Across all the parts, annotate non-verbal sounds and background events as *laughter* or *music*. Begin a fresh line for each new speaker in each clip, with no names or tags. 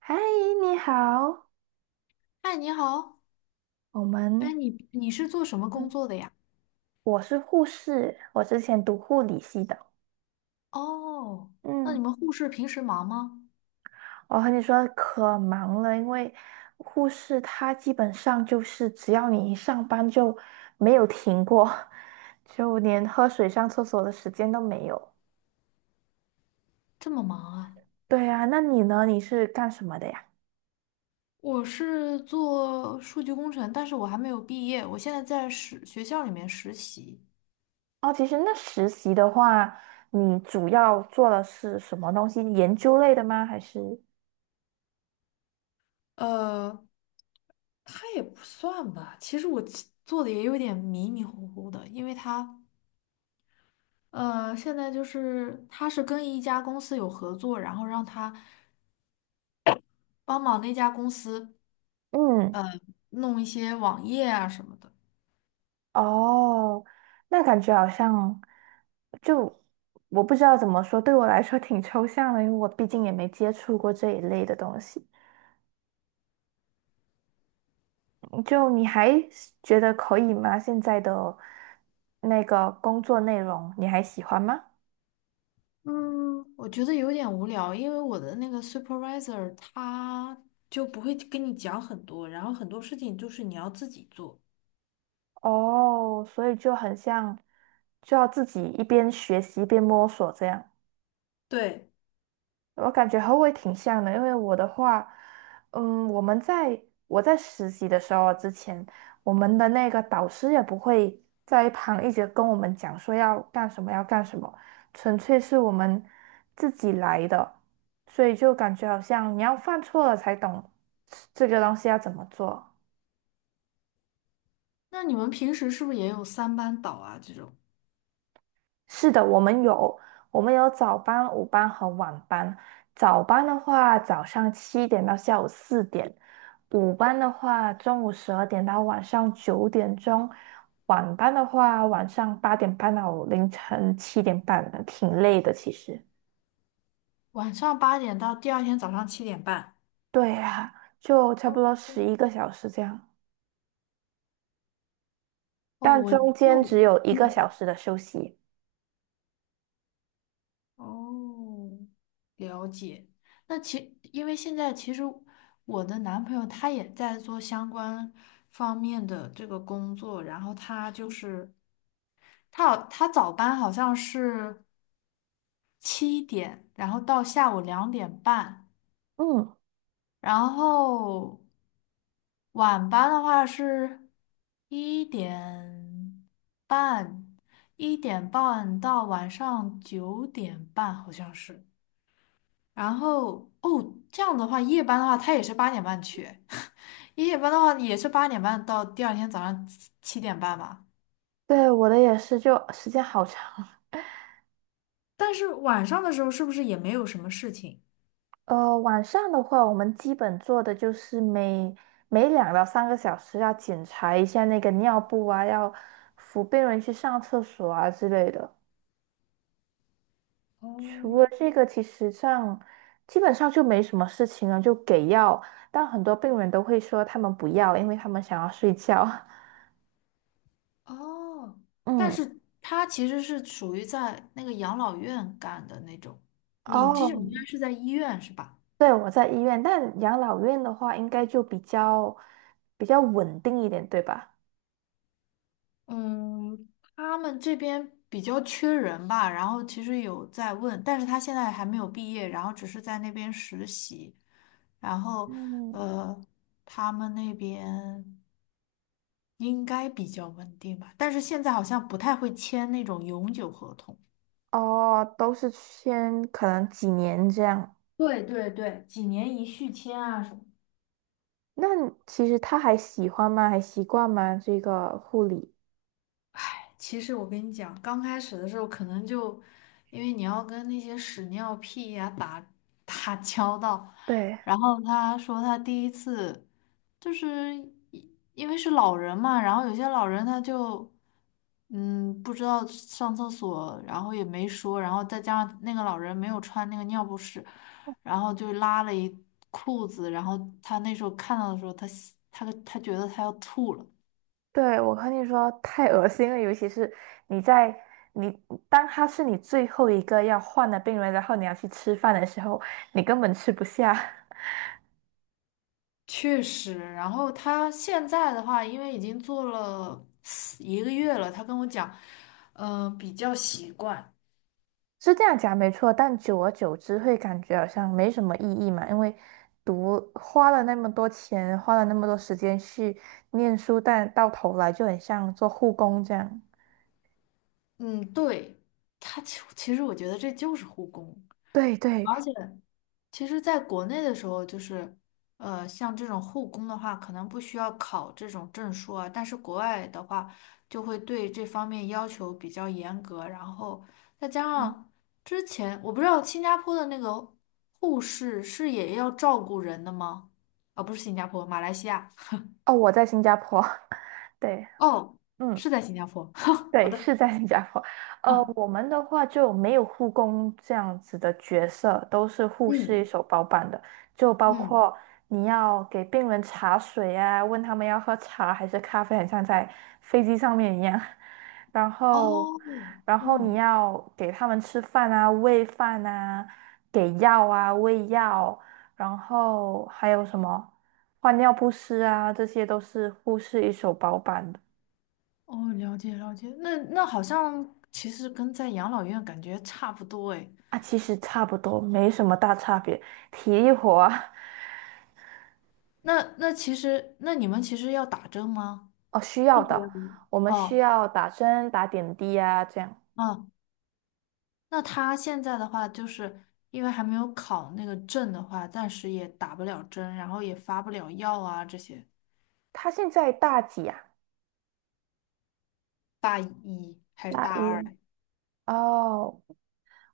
嗨，你好，
嗨，你好，
我
哎，
们，
你是做什么工
嗯，
作的呀？
我是护士，我之前读护理系的。
哦，那你
嗯，
们护士平时忙吗？
我和你说可忙了，因为护士她基本上就是只要你一上班就没有停过，*laughs* 就连喝水上厕所的时间都没有。
这么忙啊？
对啊，那你呢？你是干什么的呀？
我是做数据工程，但是我还没有毕业，我现在在实学校里面实习。
哦，其实那实习的话，你主要做的是什么东西？研究类的吗？还是？
呃，他也不算吧，其实我其做的也有点迷迷糊糊的，因为他现在就是他是跟一家公司有合作，然后让他帮忙那家公司
嗯。
弄一些网页啊什么的。
哦，那感觉好像就我不知道怎么说，对我来说挺抽象的，因为我毕竟也没接触过这一类的东西。嗯就你还是觉得可以吗？现在的那个工作内容你还喜欢吗？
嗯，我觉得有点无聊，因为我的那个 supervisor 他就不会跟你讲很多，然后很多事情就是你要自己做。
哦，所以就很像，就要自己一边学习一边摸索这样。
对，
我感觉和我也挺像的，因为我的话，嗯，我们在我在实习的时候之前，我们的那个导师也不会在一旁一直跟我们讲说要干什么要干什么，纯粹是我们自己来的，所以就感觉好像你要犯错了才懂这个东西要怎么做。
那你们平时是不是也有三班倒啊？这种
是的，我们有早班、午班和晚班。早班的话，早上7点到下午4点；午班的话，中午12点到晚上9点钟；晚班的话，晚上8点半到凌晨7点半的挺累的其实。
晚上八点到第二天早上7点半。
对呀，就差
哦，
不多11个小时这样，
哦，
但
我
中
那
间
我
只有一个小
嗯，
时的休息。
哦，了解。那其因为现在其实我的男朋友他也在做相关方面的这个工作，然后他就是。他好，他早班好像是七点，然后到下午2点半，
嗯，
然后晚班的话是一点半，1点半到晚上9点半好像是。然后哦，这样的话，夜班的话，他也是八点半去，*laughs* 夜班的话也是八点半到第二天早上七点半吧。
对，我的也是，就时间好长。
但是晚上的时候是不是也没有什么事情？
晚上的话，我们基本做的就是每2到3个小时要检查一下那个尿布啊，要扶病人去上厕所啊之类的。除了
哦，
这个，其实上基本上就没什么事情了，就给药。但很多病人都会说他们不要，因为他们想要睡觉。*laughs*
哦，但
嗯，
是他其实是属于在那个养老院干的那种，你这种应该
哦，
是在医院是吧？
对，我在医院，但养老院的话，应该就比较稳定一点，对吧？
嗯，他们这边比较缺人吧，然后其实有在问，但是他现在还没有毕业，然后只是在那边实习，然后
嗯。
呃，他们那边应该比较稳定吧，但是现在好像不太会签那种永久合同。
哦，都是先可能几年这样。
对对对，几年一续签啊什么。
那其实他还喜欢吗？还习惯吗？这个护理？
其实我跟你讲，刚开始的时候可能就，因为你要跟那些屎尿屁呀、打交道，
对，
然后他说他第一次就是一因为是老人嘛，然后有些老人他就嗯不知道上厕所，然后也没说，然后再加上那个老人没有穿那个尿不湿，然后就拉了一裤子，然后他那时候看到的时候，他觉得他要吐了。
对，我和你说，太恶心了，尤其是你在你当他是你最后一个要换的病人，然后你要去吃饭的时候，你根本吃不下。*laughs*
确实，然后他现在的话，因为已经做了4一个月了，他跟我讲，嗯、比较习惯。
是这样讲没错，但久而久之会感觉好像没什么意义嘛，因为花了那么多钱，花了那么多时间去念书，但到头来就很像做护工这样。
嗯，对，他其实我觉得这就是护工，
对对，
而且。其实，在国内的时候，就是，像这种护工的话，可能不需要考这种证书啊。但是国外的话，就会对这方面要求比较严格。然后再加
嗯，
上之前，我不知道新加坡的那个护士是也要照顾人的吗？啊、不是新加坡，马来西亚。
哦，我在新加坡，*laughs* 对，
哦，
嗯，
是在新加坡。*laughs* 好
对，
的。
是在新加坡。
啊，
我们的话就没有护工这样子的角色，都是护士一
嗯
手包办的，就包
嗯，
括你要给病人茶水啊，问他们要喝茶还是咖啡，很像在飞机上面一样。*laughs* 然后，
哦，
你
嗯。
要给他们吃饭啊，喂饭啊，给药啊，喂药，然后还有什么换尿不湿啊，这些都是护士一手包办的。
哦，了解了解，那那好像其实跟在养老院感觉差不多哎。
啊，其实差不多，没什么大差别。体力活啊，
那那其实那你们其实要打针吗？
哦，需
护
要
士要
的，
打
我们需
哦
要打针、打点滴啊，这样。
哦，啊那他现在的话，就是因为还没有考那个证的话，暂时也打不了针，然后也发不了药啊这些。
他现在大几啊？
大一还是
大
大二
一，
来？
哦，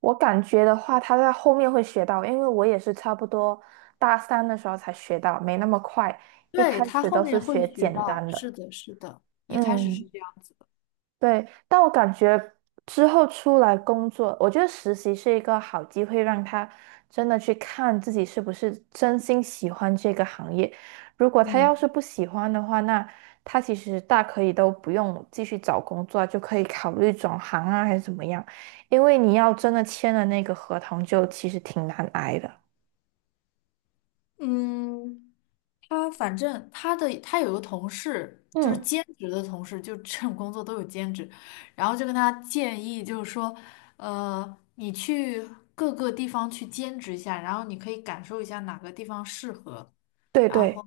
我感觉的话，他在后面会学到，因为我也是差不多大三的时候才学到，没那么快，一
对，
开
他
始
后
都是
面会
学
学
简
到，
单
是
的。
的，是的，一开始是
嗯。
这样子的。
对，但我感觉之后出来工作，我觉得实习是一个好机会，让他真的去看自己是不是真心喜欢这个行业。如果他
嗯。
要是不喜欢的话，那他其实大可以都不用继续找工作啊就可以考虑转行啊，还是怎么样？因为你要真的签了那个合同，就其实挺难挨的。
嗯，他反正他的他有个同事，就是
嗯，
兼职的同事，就 *laughs* 这种工作都有兼职，然后就跟他建议，就是说，你去各个地方去兼职一下，然后你可以感受一下哪个地方适合，
对
然后，
对。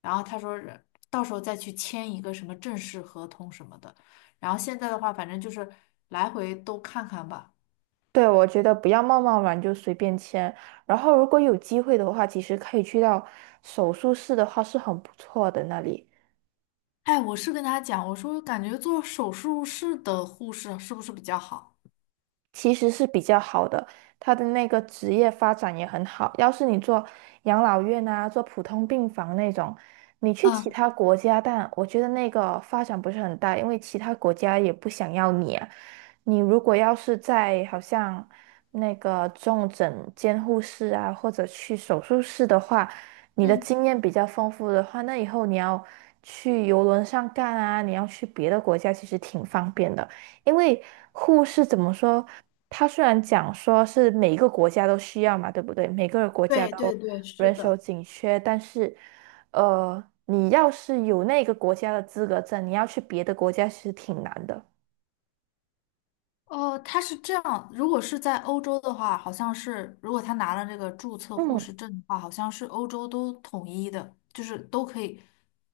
然后他说是到时候再去签一个什么正式合同什么的，然后现在的话，反正就是来回都看看吧。
对，我觉得不要贸贸然就随便签。然后，如果有机会的话，其实可以去到手术室的话是很不错的那里。
哎，我是跟他讲，我说感觉做手术室的护士是不是比较好？
其实是比较好的，他的那个职业发展也很好。要是你做养老院啊，做普通病房那种，你去其
嗯。
他国家，但我觉得那个发展不是很大，因为其他国家也不想要你啊。你如果要是在好像那个重症监护室啊，或者去手术室的话，你的
嗯。
经验比较丰富的话，那以后你要去游轮上干啊，你要去别的国家，其实挺方便的。因为护士怎么说？他虽然讲说是每一个国家都需要嘛，对不对？每个国家
对
都
对对，是
人手
的，
紧缺，但是，你要是有那个国家的资格证，你要去别的国家其实挺难的。
哦，他是这样，如果是在欧洲的话，好像是如果他拿了这个注册护
嗯。
士证的话，好像是欧洲都统一的，就是都可以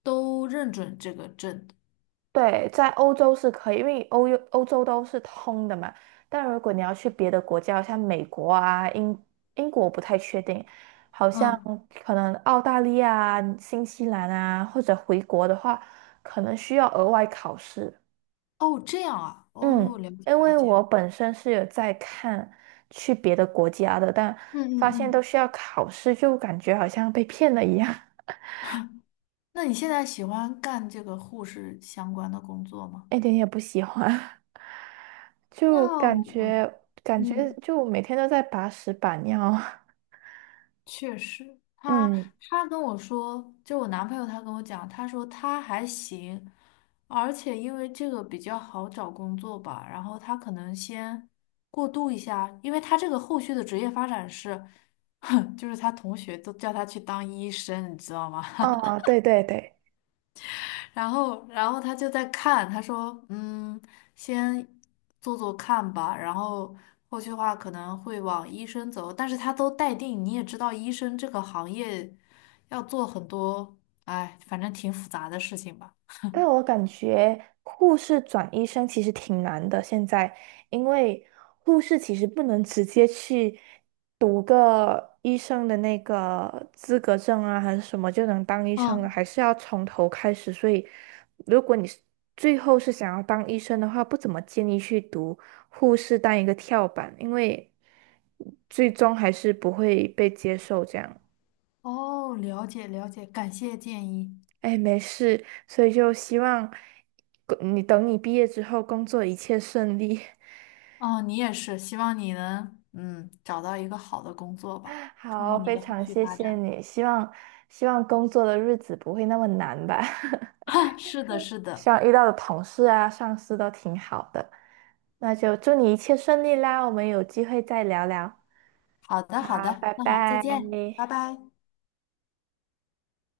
都认准这个证。
对，在欧洲是可以，因为欧洲都是通的嘛。但如果你要去别的国家，像美国啊、英国，不太确定，好像
嗯，
可能澳大利亚啊、新西兰啊，或者回国的话，可能需要额外考试。
哦，这样啊，哦，
嗯，
了解
因
了
为
解。
我本身是有在看去别的国家的，但
嗯嗯
发现都
嗯，
需要考试，就感觉好像被骗了一样，
那你现在喜欢干这个护士相关的工作
*laughs*
吗？
一点也不喜欢。就
那
感
我，
觉感觉
嗯。
就每天都在把屎把尿啊。
确实，
*laughs*
他
嗯，
他跟我说，就我男朋友他跟我讲，他说他还行，而且因为这个比较好找工作吧，然后他可能先过渡一下，因为他这个后续的职业发展是，*laughs* 哼，就是他同学都叫他去当医生，你知道吗？
哦，对对对，
然后，然后他就在看，他说：“嗯，先做做看吧，然后后续话可能会往医生走。但是他都待定，你也知道，医生这个行业要做很多，哎，反正挺复杂的事情吧。”
但我感觉护士转医生其实挺难的，现在，因为护士其实不能直接去读个医生的那个资格证啊，还是什么就能当医生了，
嗯
还是要从头开始。所以，如果你是最后是想要当医生的话，不怎么建议去读护士当一个跳板，因为最终还是不会被接受这样。
哦，了解了解，感谢建议。
哎，没事，所以就希望你等你毕业之后工作一切顺利。
哦，你也是，希望你能嗯找到一个好的工作吧，
*laughs*
看
好，
看你
非
的后
常
续
谢
发
谢
展。
你，希望工作的日子不会那么难吧，
*laughs* 是的，
*laughs*
是的，
希望遇到的同事啊、上司都挺好的。那就祝你一切顺利啦，我们有机会再聊聊。
好的好
好，
的，
拜
那好，再
拜。
见，拜拜。